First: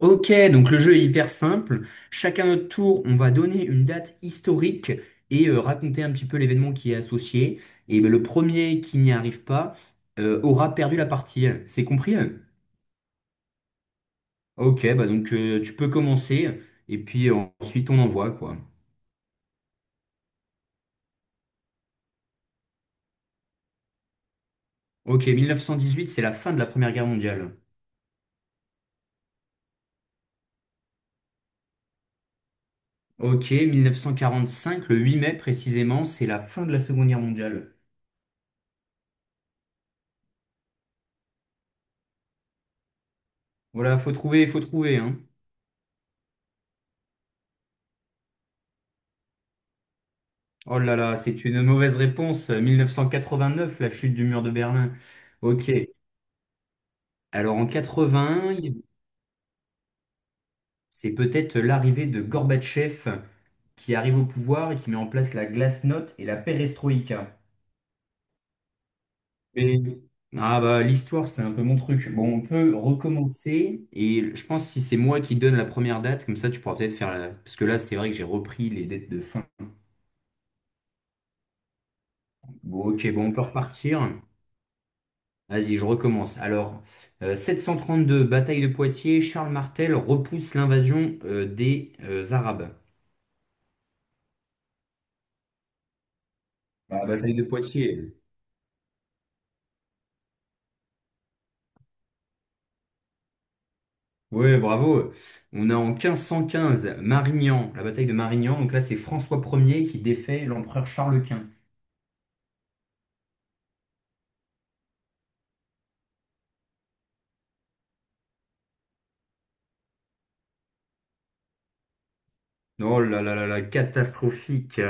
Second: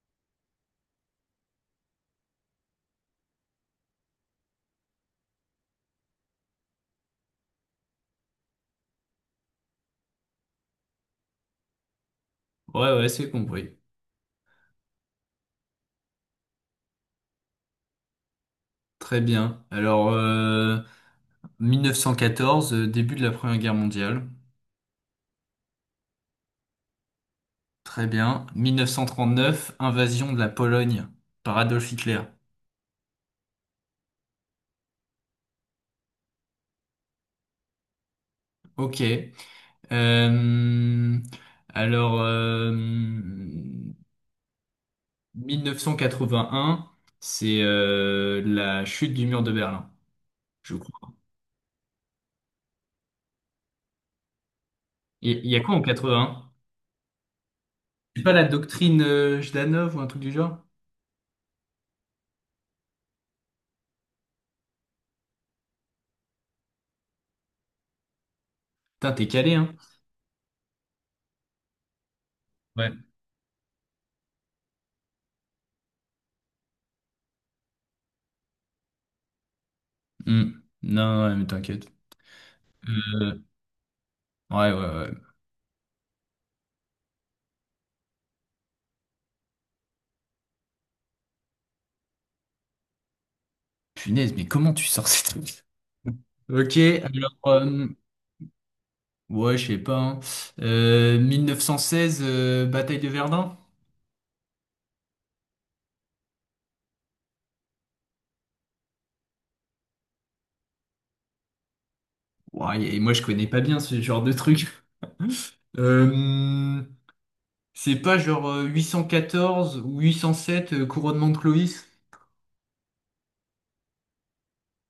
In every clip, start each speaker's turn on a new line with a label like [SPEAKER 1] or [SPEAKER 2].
[SPEAKER 1] Ok, donc le jeu est hyper simple. Chacun notre tour, on va donner une date historique et raconter un petit peu l'événement qui est associé. Et ben, le premier qui n'y arrive pas aura perdu la partie. C'est compris? Hein.
[SPEAKER 2] Ouais, ouais, c'est compris.
[SPEAKER 1] Ok, bah donc tu peux commencer et puis ensuite on envoie quoi.
[SPEAKER 2] Très bien. Alors, 1914, début de la Première Guerre mondiale.
[SPEAKER 1] Ok, 1918, c'est la fin de la Première Guerre mondiale.
[SPEAKER 2] Très bien. 1939, invasion de la Pologne par Adolf Hitler.
[SPEAKER 1] Ok, 1945, le 8 mai précisément, c'est la fin de la Seconde Guerre mondiale.
[SPEAKER 2] Ok. Euh, alors,
[SPEAKER 1] Voilà, faut trouver, hein.
[SPEAKER 2] 1981, c'est la chute du mur de Berlin, je
[SPEAKER 1] Oh là
[SPEAKER 2] crois.
[SPEAKER 1] là, c'est une mauvaise réponse. 1989, la chute du mur de Berlin.
[SPEAKER 2] Il y a
[SPEAKER 1] Ok.
[SPEAKER 2] quoi en 81?
[SPEAKER 1] Alors en
[SPEAKER 2] C'est pas la
[SPEAKER 1] 80,
[SPEAKER 2] doctrine Jdanov ou un truc du genre?
[SPEAKER 1] c'est peut-être l'arrivée de Gorbatchev qui arrive au pouvoir et qui met en place la glasnost et la perestroïka.
[SPEAKER 2] Putain, t'es calé, hein?
[SPEAKER 1] Mais ah bah l'histoire, c'est un peu mon truc. Bon, on peut
[SPEAKER 2] Ouais.
[SPEAKER 1] recommencer et je pense si c'est moi qui donne la première date, comme ça tu pourras peut-être faire la... Parce que là, c'est vrai que j'ai repris les dates de fin.
[SPEAKER 2] Hmm. Non, ouais, mais t'inquiète.
[SPEAKER 1] Bon, ok, bon, on peut
[SPEAKER 2] Euh,
[SPEAKER 1] repartir.
[SPEAKER 2] Ouais, ouais, ouais.
[SPEAKER 1] Vas-y, je recommence. Alors, euh, deux bataille de Poitiers, Charles Martel repousse l'invasion des Arabes.
[SPEAKER 2] Punaise, mais comment tu sors ces trucs? Ok,
[SPEAKER 1] Bah,
[SPEAKER 2] alors,
[SPEAKER 1] bataille de Poitiers.
[SPEAKER 2] ouais, je sais pas, hein. 1916, bataille de Verdun?
[SPEAKER 1] Ouais, bravo. On a en 1515, Marignan, la bataille de Marignan. Donc là, c'est François Ier qui défait l'empereur Charles Quint.
[SPEAKER 2] Ouais, et moi je connais pas bien ce genre de truc. Euh, c'est pas genre 814 ou 807, couronnement de Clovis?
[SPEAKER 1] Oh là là là là, catastrophique.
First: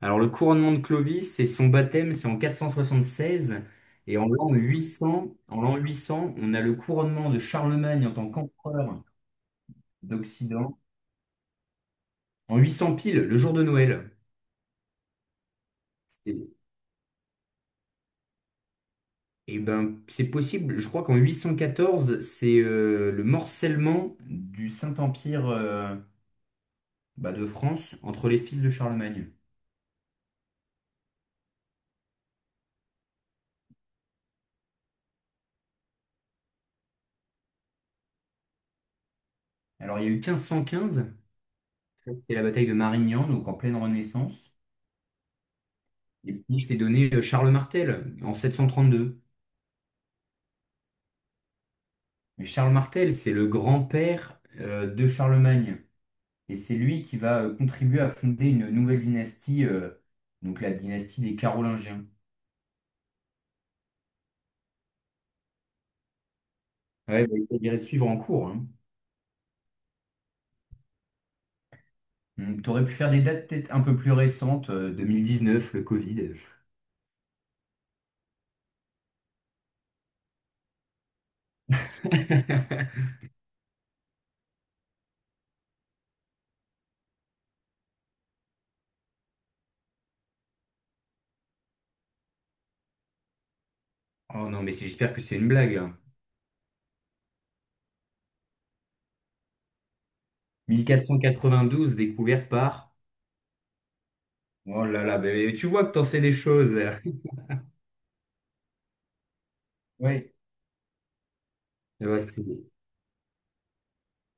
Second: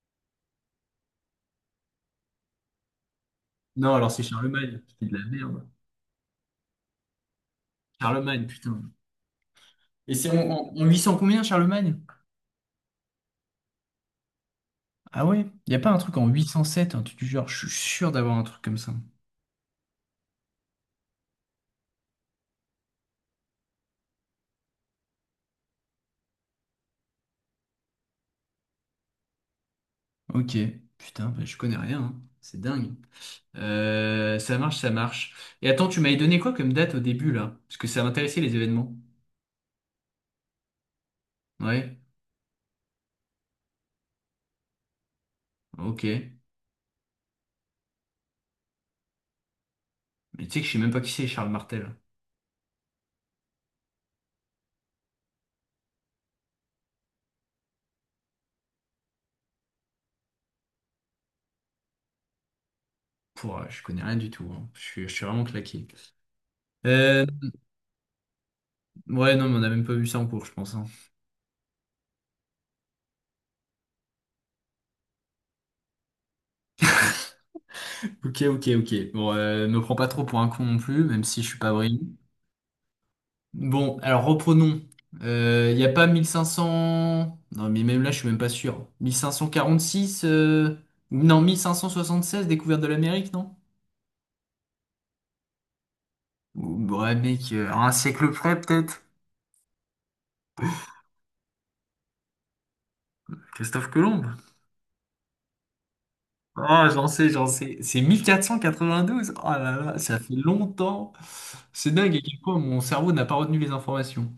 [SPEAKER 1] Alors, le couronnement de Clovis, c'est son baptême, c'est en 476.
[SPEAKER 2] Non, alors
[SPEAKER 1] Et
[SPEAKER 2] c'est
[SPEAKER 1] en l'an
[SPEAKER 2] Charlemagne. C'est de la
[SPEAKER 1] 800, en
[SPEAKER 2] merde.
[SPEAKER 1] l'an 800, on a le couronnement de Charlemagne en tant
[SPEAKER 2] Charlemagne, putain.
[SPEAKER 1] qu'empereur
[SPEAKER 2] Et c'est en, en-
[SPEAKER 1] d'Occident.
[SPEAKER 2] en 800 combien, Charlemagne?
[SPEAKER 1] En 800 piles, le jour de Noël.
[SPEAKER 2] Ah ouais? Y a pas un truc en
[SPEAKER 1] C'est-
[SPEAKER 2] 807, un truc du genre, je suis sûr d'avoir un truc comme ça.
[SPEAKER 1] Eh ben, c'est possible. Je crois qu'en 814, c'est le morcellement du Saint-Empire bah, de France entre les fils de Charlemagne.
[SPEAKER 2] Ok, putain, bah, je connais rien, hein. C'est dingue. Ça marche, ça marche. Et attends, tu m'avais donné quoi comme date au début là? Parce que ça m'intéressait les événements.
[SPEAKER 1] Alors, il y a eu 1515,
[SPEAKER 2] Ouais,
[SPEAKER 1] ça, c'était la bataille de Marignan, donc en pleine Renaissance.
[SPEAKER 2] ok.
[SPEAKER 1] Et puis, je t'ai donné Charles Martel en 732.
[SPEAKER 2] Mais tu sais que je sais même pas qui c'est Charles Martel.
[SPEAKER 1] Mais Charles Martel, c'est le grand-père de Charlemagne. Et c'est lui qui va contribuer à fonder une nouvelle dynastie, donc la dynastie des Carolingiens.
[SPEAKER 2] Pour, je connais rien du tout, hein. Je suis vraiment claqué. Euh,
[SPEAKER 1] Ouais, bah, il faudrait bien suivre en cours. Hein.
[SPEAKER 2] ouais, non, mais on a même pas vu ça en cours, je pense, hein.
[SPEAKER 1] Tu aurais pu faire des dates peut-être un peu plus récentes, neuf le Covid.
[SPEAKER 2] Ok, ok, ok. Bon, me prends pas trop pour un con non plus, même si je suis pas brillant. Bon, alors reprenons. Il n'y a pas 1500. Non, mais même là, je suis même pas sûr. 1546, non, 1576 découverte de l'Amérique, non?
[SPEAKER 1] Oh non, mais j'espère que c'est une blague, là.
[SPEAKER 2] Ouais, mec, à un siècle près, peut-être.
[SPEAKER 1] Douze découverte par...
[SPEAKER 2] Christophe Colomb.
[SPEAKER 1] Oh là là, bah, mais tu vois que t'en sais des choses.
[SPEAKER 2] Ah, j'en sais, j'en sais. C'est mille quatre quatre-vingt-douze cent quatre-vingt-douze. Oh là là, ça
[SPEAKER 1] Ouais.
[SPEAKER 2] fait longtemps. C'est
[SPEAKER 1] Eh
[SPEAKER 2] dingue à
[SPEAKER 1] ben,
[SPEAKER 2] quel
[SPEAKER 1] c'est-
[SPEAKER 2] point mon cerveau n'a pas retenu les informations.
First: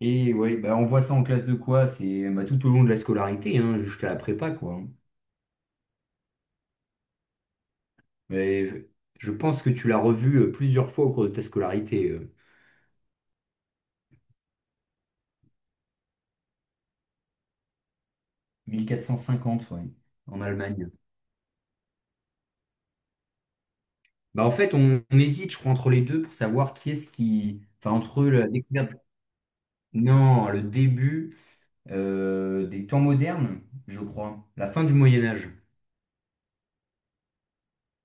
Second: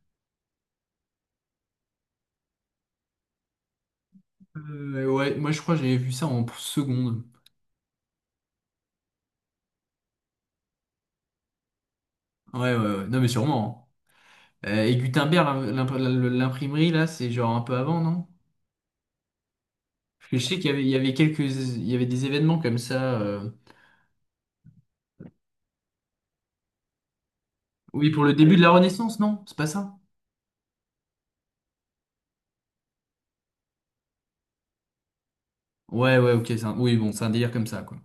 [SPEAKER 1] Et ouais, bah, on voit ça en classe de quoi? C'est bah, tout au long de la scolarité, hein, jusqu'à la prépa, quoi.
[SPEAKER 2] Ouais, moi je crois que j'avais vu ça en seconde.
[SPEAKER 1] Mais je pense que tu l'as revu plusieurs fois au cours de ta scolarité. euh.
[SPEAKER 2] Ouais, ouais, ouais. Non, mais sûrement, hein. Et Gutenberg, l'imprimerie, là, c'est genre un peu avant, non?
[SPEAKER 1] mille quatre cent cinquante, ouais,
[SPEAKER 2] Parce que
[SPEAKER 1] en
[SPEAKER 2] je sais qu'il y avait, il
[SPEAKER 1] Allemagne.
[SPEAKER 2] y avait quelques, il y avait des événements comme ça.
[SPEAKER 1] Bah en fait, on hésite, je crois, entre les deux pour savoir qui est-ce qui... Enfin,
[SPEAKER 2] Oui, pour
[SPEAKER 1] entre
[SPEAKER 2] le
[SPEAKER 1] la
[SPEAKER 2] début de la
[SPEAKER 1] découverte...
[SPEAKER 2] Renaissance, non? C'est pas ça?
[SPEAKER 1] Non, le début des temps modernes, je crois. La fin du Moyen Âge.
[SPEAKER 2] Ouais, ouais, ok. Oui, bon, c'est un délire comme ça, quoi.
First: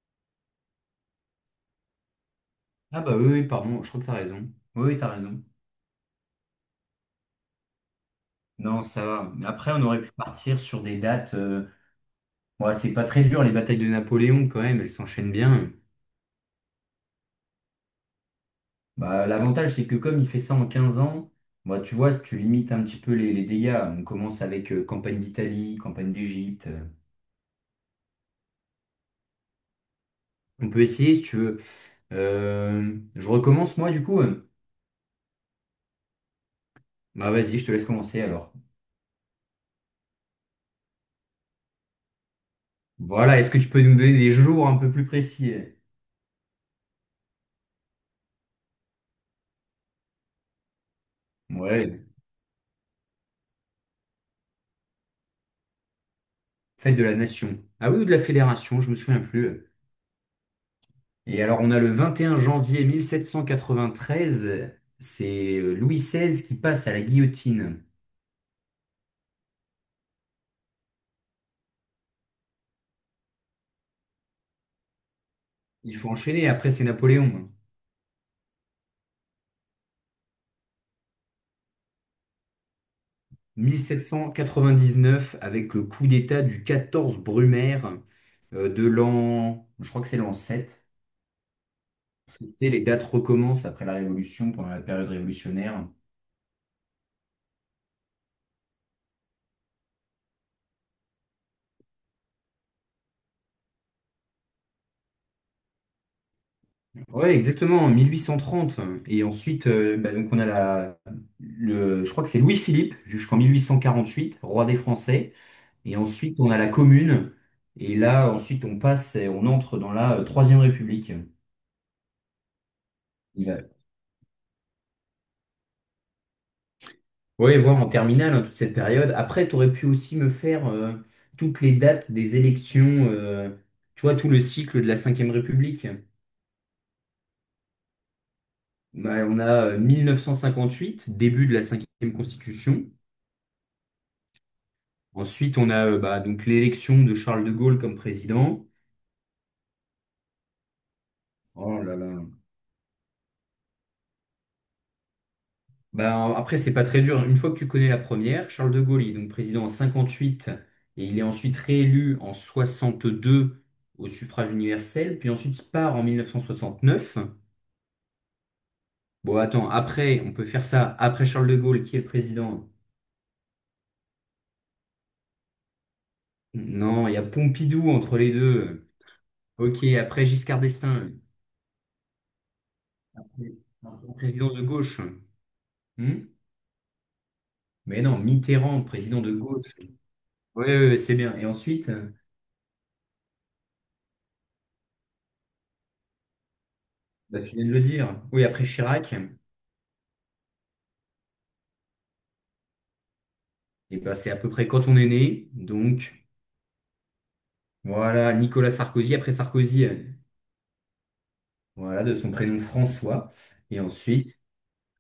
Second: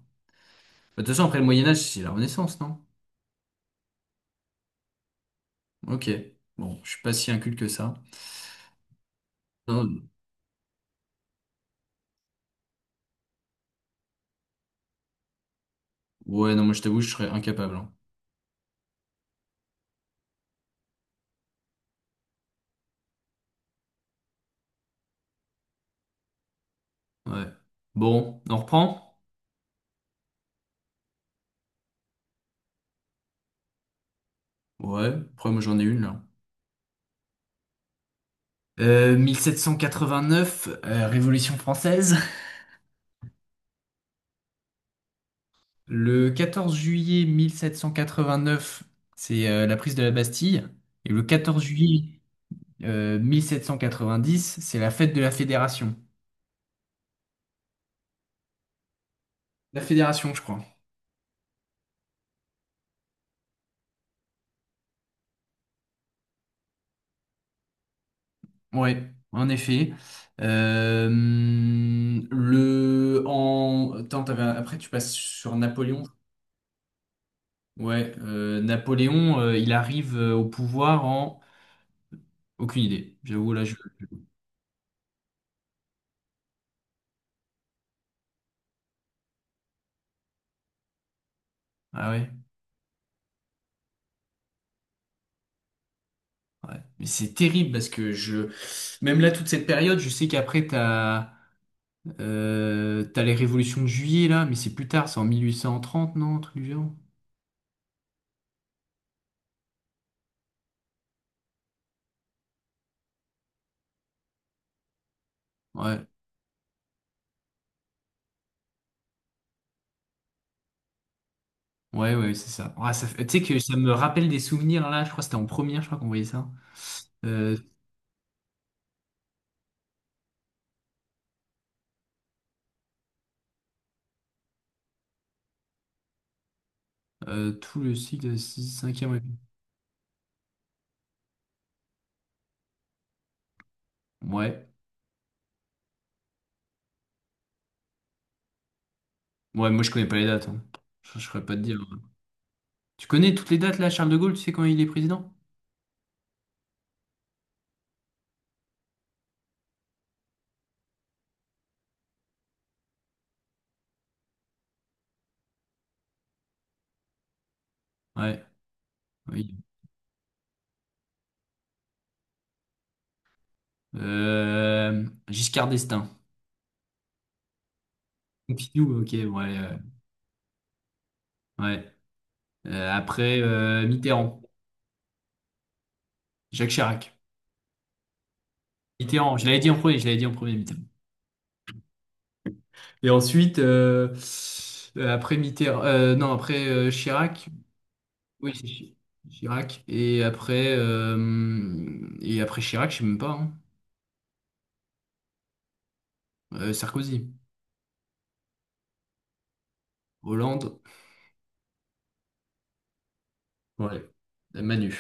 [SPEAKER 2] Bah, de toute façon, après le Moyen-Âge, c'est la Renaissance, non?
[SPEAKER 1] Ah bah oui, oui, pardon, je crois que t'as raison. Oui, oui, t'as raison.
[SPEAKER 2] Ok. Bon, je suis pas si inculte que ça.
[SPEAKER 1] Non, ça va. Mais après, on aurait
[SPEAKER 2] Non,
[SPEAKER 1] pu partir sur des dates... Ouais, c'est pas très dur, les batailles de Napoléon, quand même, elles s'enchaînent bien.
[SPEAKER 2] ouais, non, moi je t'avoue, je serais incapable, hein.
[SPEAKER 1] Bah, l'avantage, c'est que comme il fait ça en 15 ans, bah, tu vois, si tu limites un petit peu les dégâts, on commence avec campagne d'Italie, campagne d'Égypte... euh,
[SPEAKER 2] Ouais. Bon, on reprend?
[SPEAKER 1] on peut essayer, si tu veux. Je recommence moi du coup.
[SPEAKER 2] Ouais, après moi j'en ai une là.
[SPEAKER 1] Bah vas-y, je te laisse commencer alors.
[SPEAKER 2] 1789, Révolution française.
[SPEAKER 1] Voilà, est-ce que tu peux nous donner des jours un peu plus précis?
[SPEAKER 2] Le 14 juillet 1789, c'est la prise de la Bastille. Et le 14
[SPEAKER 1] Ouais,
[SPEAKER 2] juillet 1790, c'est la fête de la Fédération.
[SPEAKER 1] fête de la nation. Ah oui, ou de la fédération, je me souviens plus.
[SPEAKER 2] La Fédération, je crois.
[SPEAKER 1] Et alors on a le 21 janvier 1793. C'est Louis XVI qui passe à la guillotine.
[SPEAKER 2] Ouais, en effet. Euh, le en attends, t'avais un- Après tu passes sur
[SPEAKER 1] Il
[SPEAKER 2] Napoléon.
[SPEAKER 1] faut enchaîner, après c'est Napoléon. Hein.
[SPEAKER 2] Ouais, Napoléon, il arrive au pouvoir en... aucune idée. J'avoue là, je...
[SPEAKER 1] 1799 avec le coup d'État du 14 Brumaire de l'an, je crois que c'est l'an 7.
[SPEAKER 2] ah ouais,
[SPEAKER 1] Tu sais, les dates recommencent après la Révolution, pendant la période révolutionnaire.
[SPEAKER 2] ouais. Mais c'est terrible parce que je même là toute cette période, je sais qu'après t'as les révolutions de Juillet là, mais c'est plus tard, c'est en 1830, non, un truc du genre.
[SPEAKER 1] Ouais, exactement, en 1830. Et ensuite, bah, donc on a le, je crois que c'est Louis-Philippe jusqu'en 1848, roi des Français. Et
[SPEAKER 2] Ouais,
[SPEAKER 1] ensuite, on a la Commune. Et là, ensuite, on passe et on entre dans la Troisième République.
[SPEAKER 2] ouais, ouais, c'est ça. Ah, tu sais
[SPEAKER 1] Il
[SPEAKER 2] que
[SPEAKER 1] va-
[SPEAKER 2] ça me rappelle des souvenirs là. Je crois que c'était en première, je crois qu'on voyait ça. Euh,
[SPEAKER 1] Ouais, voir en terminale, hein, toute cette période. Après, tu aurais pu aussi me faire toutes les dates des élections, tu vois, tout le cycle de la Cinquième République.
[SPEAKER 2] Tout le cycle de 6, 5.
[SPEAKER 1] Bah, on a 1958, début de la cinquième constitution.
[SPEAKER 2] Ouais.
[SPEAKER 1] Ensuite, on a bah, donc l'élection de Charles de Gaulle comme président.
[SPEAKER 2] Ouais, moi je connais pas les dates, hein. Je saurais pas te
[SPEAKER 1] Oh
[SPEAKER 2] dire,
[SPEAKER 1] là
[SPEAKER 2] hein.
[SPEAKER 1] là.
[SPEAKER 2] Tu connais toutes les dates là, Charles de Gaulle, tu sais quand il est président?
[SPEAKER 1] Bah, après, c'est pas très dur. Une fois que tu connais la première, Charles de Gaulle, il est donc président en 58 et il est ensuite réélu en 62 au suffrage universel. Puis ensuite, il part en 1969.
[SPEAKER 2] Ouais,
[SPEAKER 1] Bon,
[SPEAKER 2] oui.
[SPEAKER 1] attends, après, on peut faire ça. Après Charles de Gaulle, qui est le président?
[SPEAKER 2] Giscard d'Estaing.
[SPEAKER 1] Non, il y a Pompidou entre les deux.
[SPEAKER 2] Pompidou, ok, ouais.
[SPEAKER 1] Ok, après Giscard d'Estaing.
[SPEAKER 2] Ouais. Après,
[SPEAKER 1] Un
[SPEAKER 2] Mitterrand.
[SPEAKER 1] président de gauche. Hmm.
[SPEAKER 2] Jacques Chirac.
[SPEAKER 1] Mais non, Mitterrand, président de
[SPEAKER 2] Mitterrand, je l'avais dit
[SPEAKER 1] gauche.
[SPEAKER 2] en
[SPEAKER 1] Oui,
[SPEAKER 2] premier, je l'avais dit en premier, Mitterrand.
[SPEAKER 1] oui, oui, c'est bien. Et ensuite,
[SPEAKER 2] Et ensuite, après Mitterrand, non, après
[SPEAKER 1] bah,
[SPEAKER 2] Chirac.
[SPEAKER 1] tu viens de le dire. Oui,
[SPEAKER 2] Oui,
[SPEAKER 1] après Chirac,
[SPEAKER 2] Chirac. Et après Chirac, je sais même pas, hein.
[SPEAKER 1] et bah, c'est à peu près quand on est né. Donc,
[SPEAKER 2] Sarkozy.
[SPEAKER 1] voilà, Nicolas Sarkozy. Après Sarkozy,
[SPEAKER 2] Hollande,
[SPEAKER 1] voilà, de son prénom François. Et
[SPEAKER 2] ouais,
[SPEAKER 1] ensuite,
[SPEAKER 2] Manu.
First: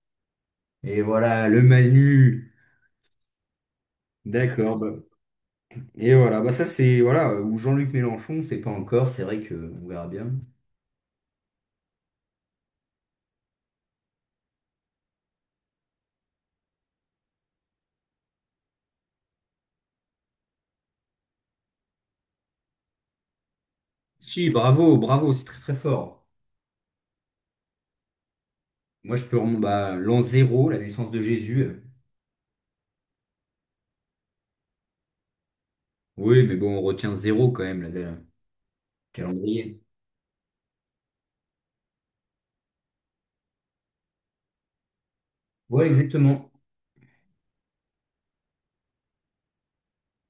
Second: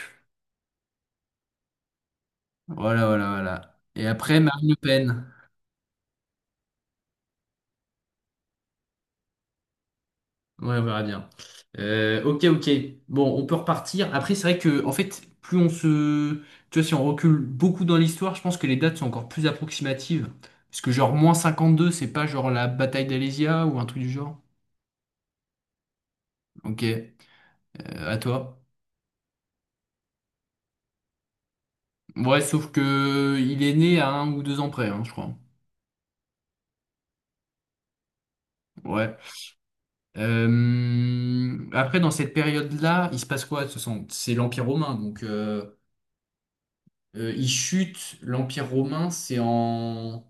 [SPEAKER 1] et voilà, le Manu.
[SPEAKER 2] Voilà, voilà, voilà. Et après, Marine Le
[SPEAKER 1] D'accord. Bah.
[SPEAKER 2] Pen.
[SPEAKER 1] Et voilà, bah, ça, c'est, voilà, ou Jean-Luc Mélenchon, c'est pas encore. C'est vrai que on verra bien.
[SPEAKER 2] Ouais, on verra bien. Ok, ok. Bon, on peut repartir. Après, c'est vrai que, en fait, tu vois, si on recule beaucoup dans l'histoire, je pense que les dates sont encore plus approximatives. Parce que genre, moins 52, c'est pas genre la bataille d'Alésia ou un truc du genre.
[SPEAKER 1] Si, bravo, bravo, c'est très, très fort.
[SPEAKER 2] Ok, à toi.
[SPEAKER 1] Moi, je peux remonter bah, l'an zéro, la naissance de Jésus.
[SPEAKER 2] Ouais, sauf que il est né à un ou deux ans près, hein, je crois.
[SPEAKER 1] Oui, mais bon, on retient zéro quand même, là, le
[SPEAKER 2] Ouais.
[SPEAKER 1] calendrier.
[SPEAKER 2] Après, dans cette période-là, il se passe quoi? C'est l'Empire romain, donc
[SPEAKER 1] Ouais, exactement.
[SPEAKER 2] il chute. L'Empire romain, c'est en...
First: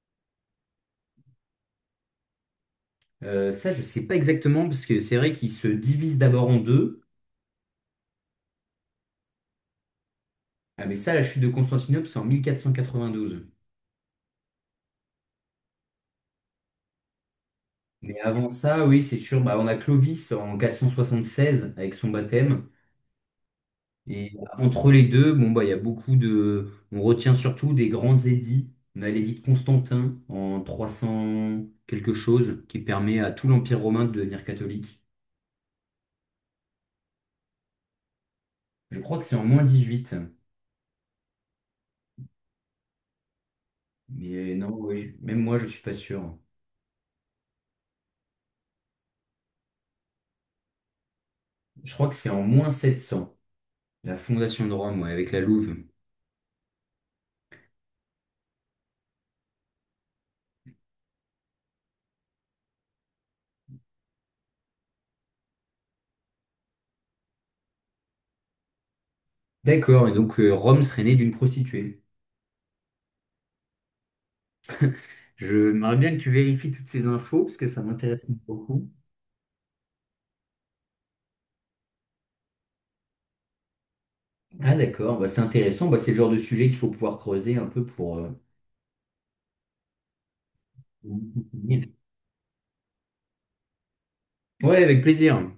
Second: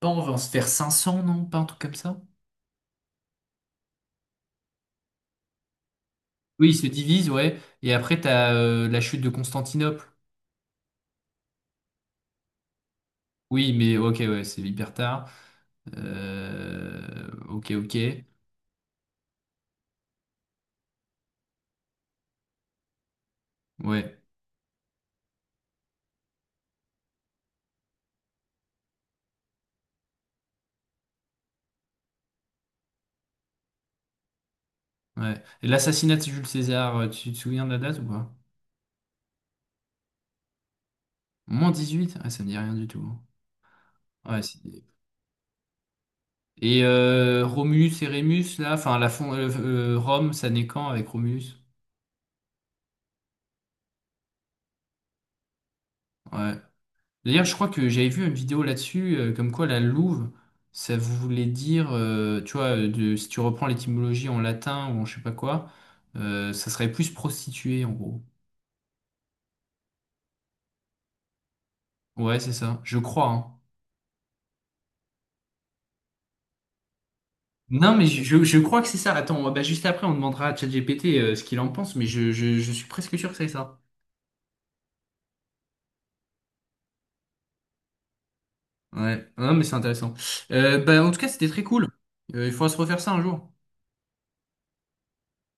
[SPEAKER 2] pas on va se faire 500 non? Pas un truc comme ça?
[SPEAKER 1] Ça, je sais pas exactement, parce que c'est vrai qu'il se divise d'abord en
[SPEAKER 2] Oui, il se
[SPEAKER 1] deux.
[SPEAKER 2] divise, ouais. Et après, t'as la chute de Constantinople.
[SPEAKER 1] Ah, mais ça, la chute de Constantinople, c'est en 1492.
[SPEAKER 2] Oui, mais ok, ouais, c'est hyper tard. Ok, ok,
[SPEAKER 1] Mais avant ça, oui, c'est sûr, bah, on a Clovis en 476 avec son baptême.
[SPEAKER 2] ouais,
[SPEAKER 1] Et entre les deux, bon, bah, il y a beaucoup de. On retient surtout des grands édits. On a l'édit de Constantin en 300 quelque chose, qui permet à tout l'Empire romain de devenir catholique.
[SPEAKER 2] ouais. Et l'assassinat de Jules César, tu te souviens de la date ou pas?
[SPEAKER 1] Je crois que c'est en moins 18.
[SPEAKER 2] Moins 18? Ah, ça me dit rien du tout. Ouais,
[SPEAKER 1] Mais
[SPEAKER 2] c'est...
[SPEAKER 1] non, oui, même moi, je suis pas sûr.
[SPEAKER 2] Et Romulus et Rémus, là, enfin, Rome, ça naît quand avec Romulus?
[SPEAKER 1] Je crois que c'est en moins 700 la fondation de Rome, ouais, avec la Louve.
[SPEAKER 2] Ouais. D'ailleurs, je crois que j'avais vu une vidéo là-dessus, comme quoi la louve, ça voulait dire, tu vois, de, si tu reprends l'étymologie en latin ou en je sais pas quoi, ça serait plus prostituée, en gros.
[SPEAKER 1] D'accord, et donc Rome serait née d'une prostituée.
[SPEAKER 2] Ouais, c'est ça, je crois, hein.
[SPEAKER 1] Je m'aimerais bien que tu vérifies toutes ces infos, parce que ça
[SPEAKER 2] Non, mais je,
[SPEAKER 1] m'intéresse
[SPEAKER 2] je- je crois que
[SPEAKER 1] beaucoup.
[SPEAKER 2] c'est ça. Attends, bah, juste après, on demandera à ChatGPT ce qu'il en pense, mais je suis presque sûr que c'est ça.
[SPEAKER 1] Ah d'accord, bah, c'est intéressant, bah, c'est le genre de sujet qu'il faut pouvoir creuser un peu pour...
[SPEAKER 2] Ouais, non, mais c'est intéressant. Bah, en tout cas, c'était très cool. Il faudra se refaire ça un jour.
[SPEAKER 1] Ouais, avec plaisir.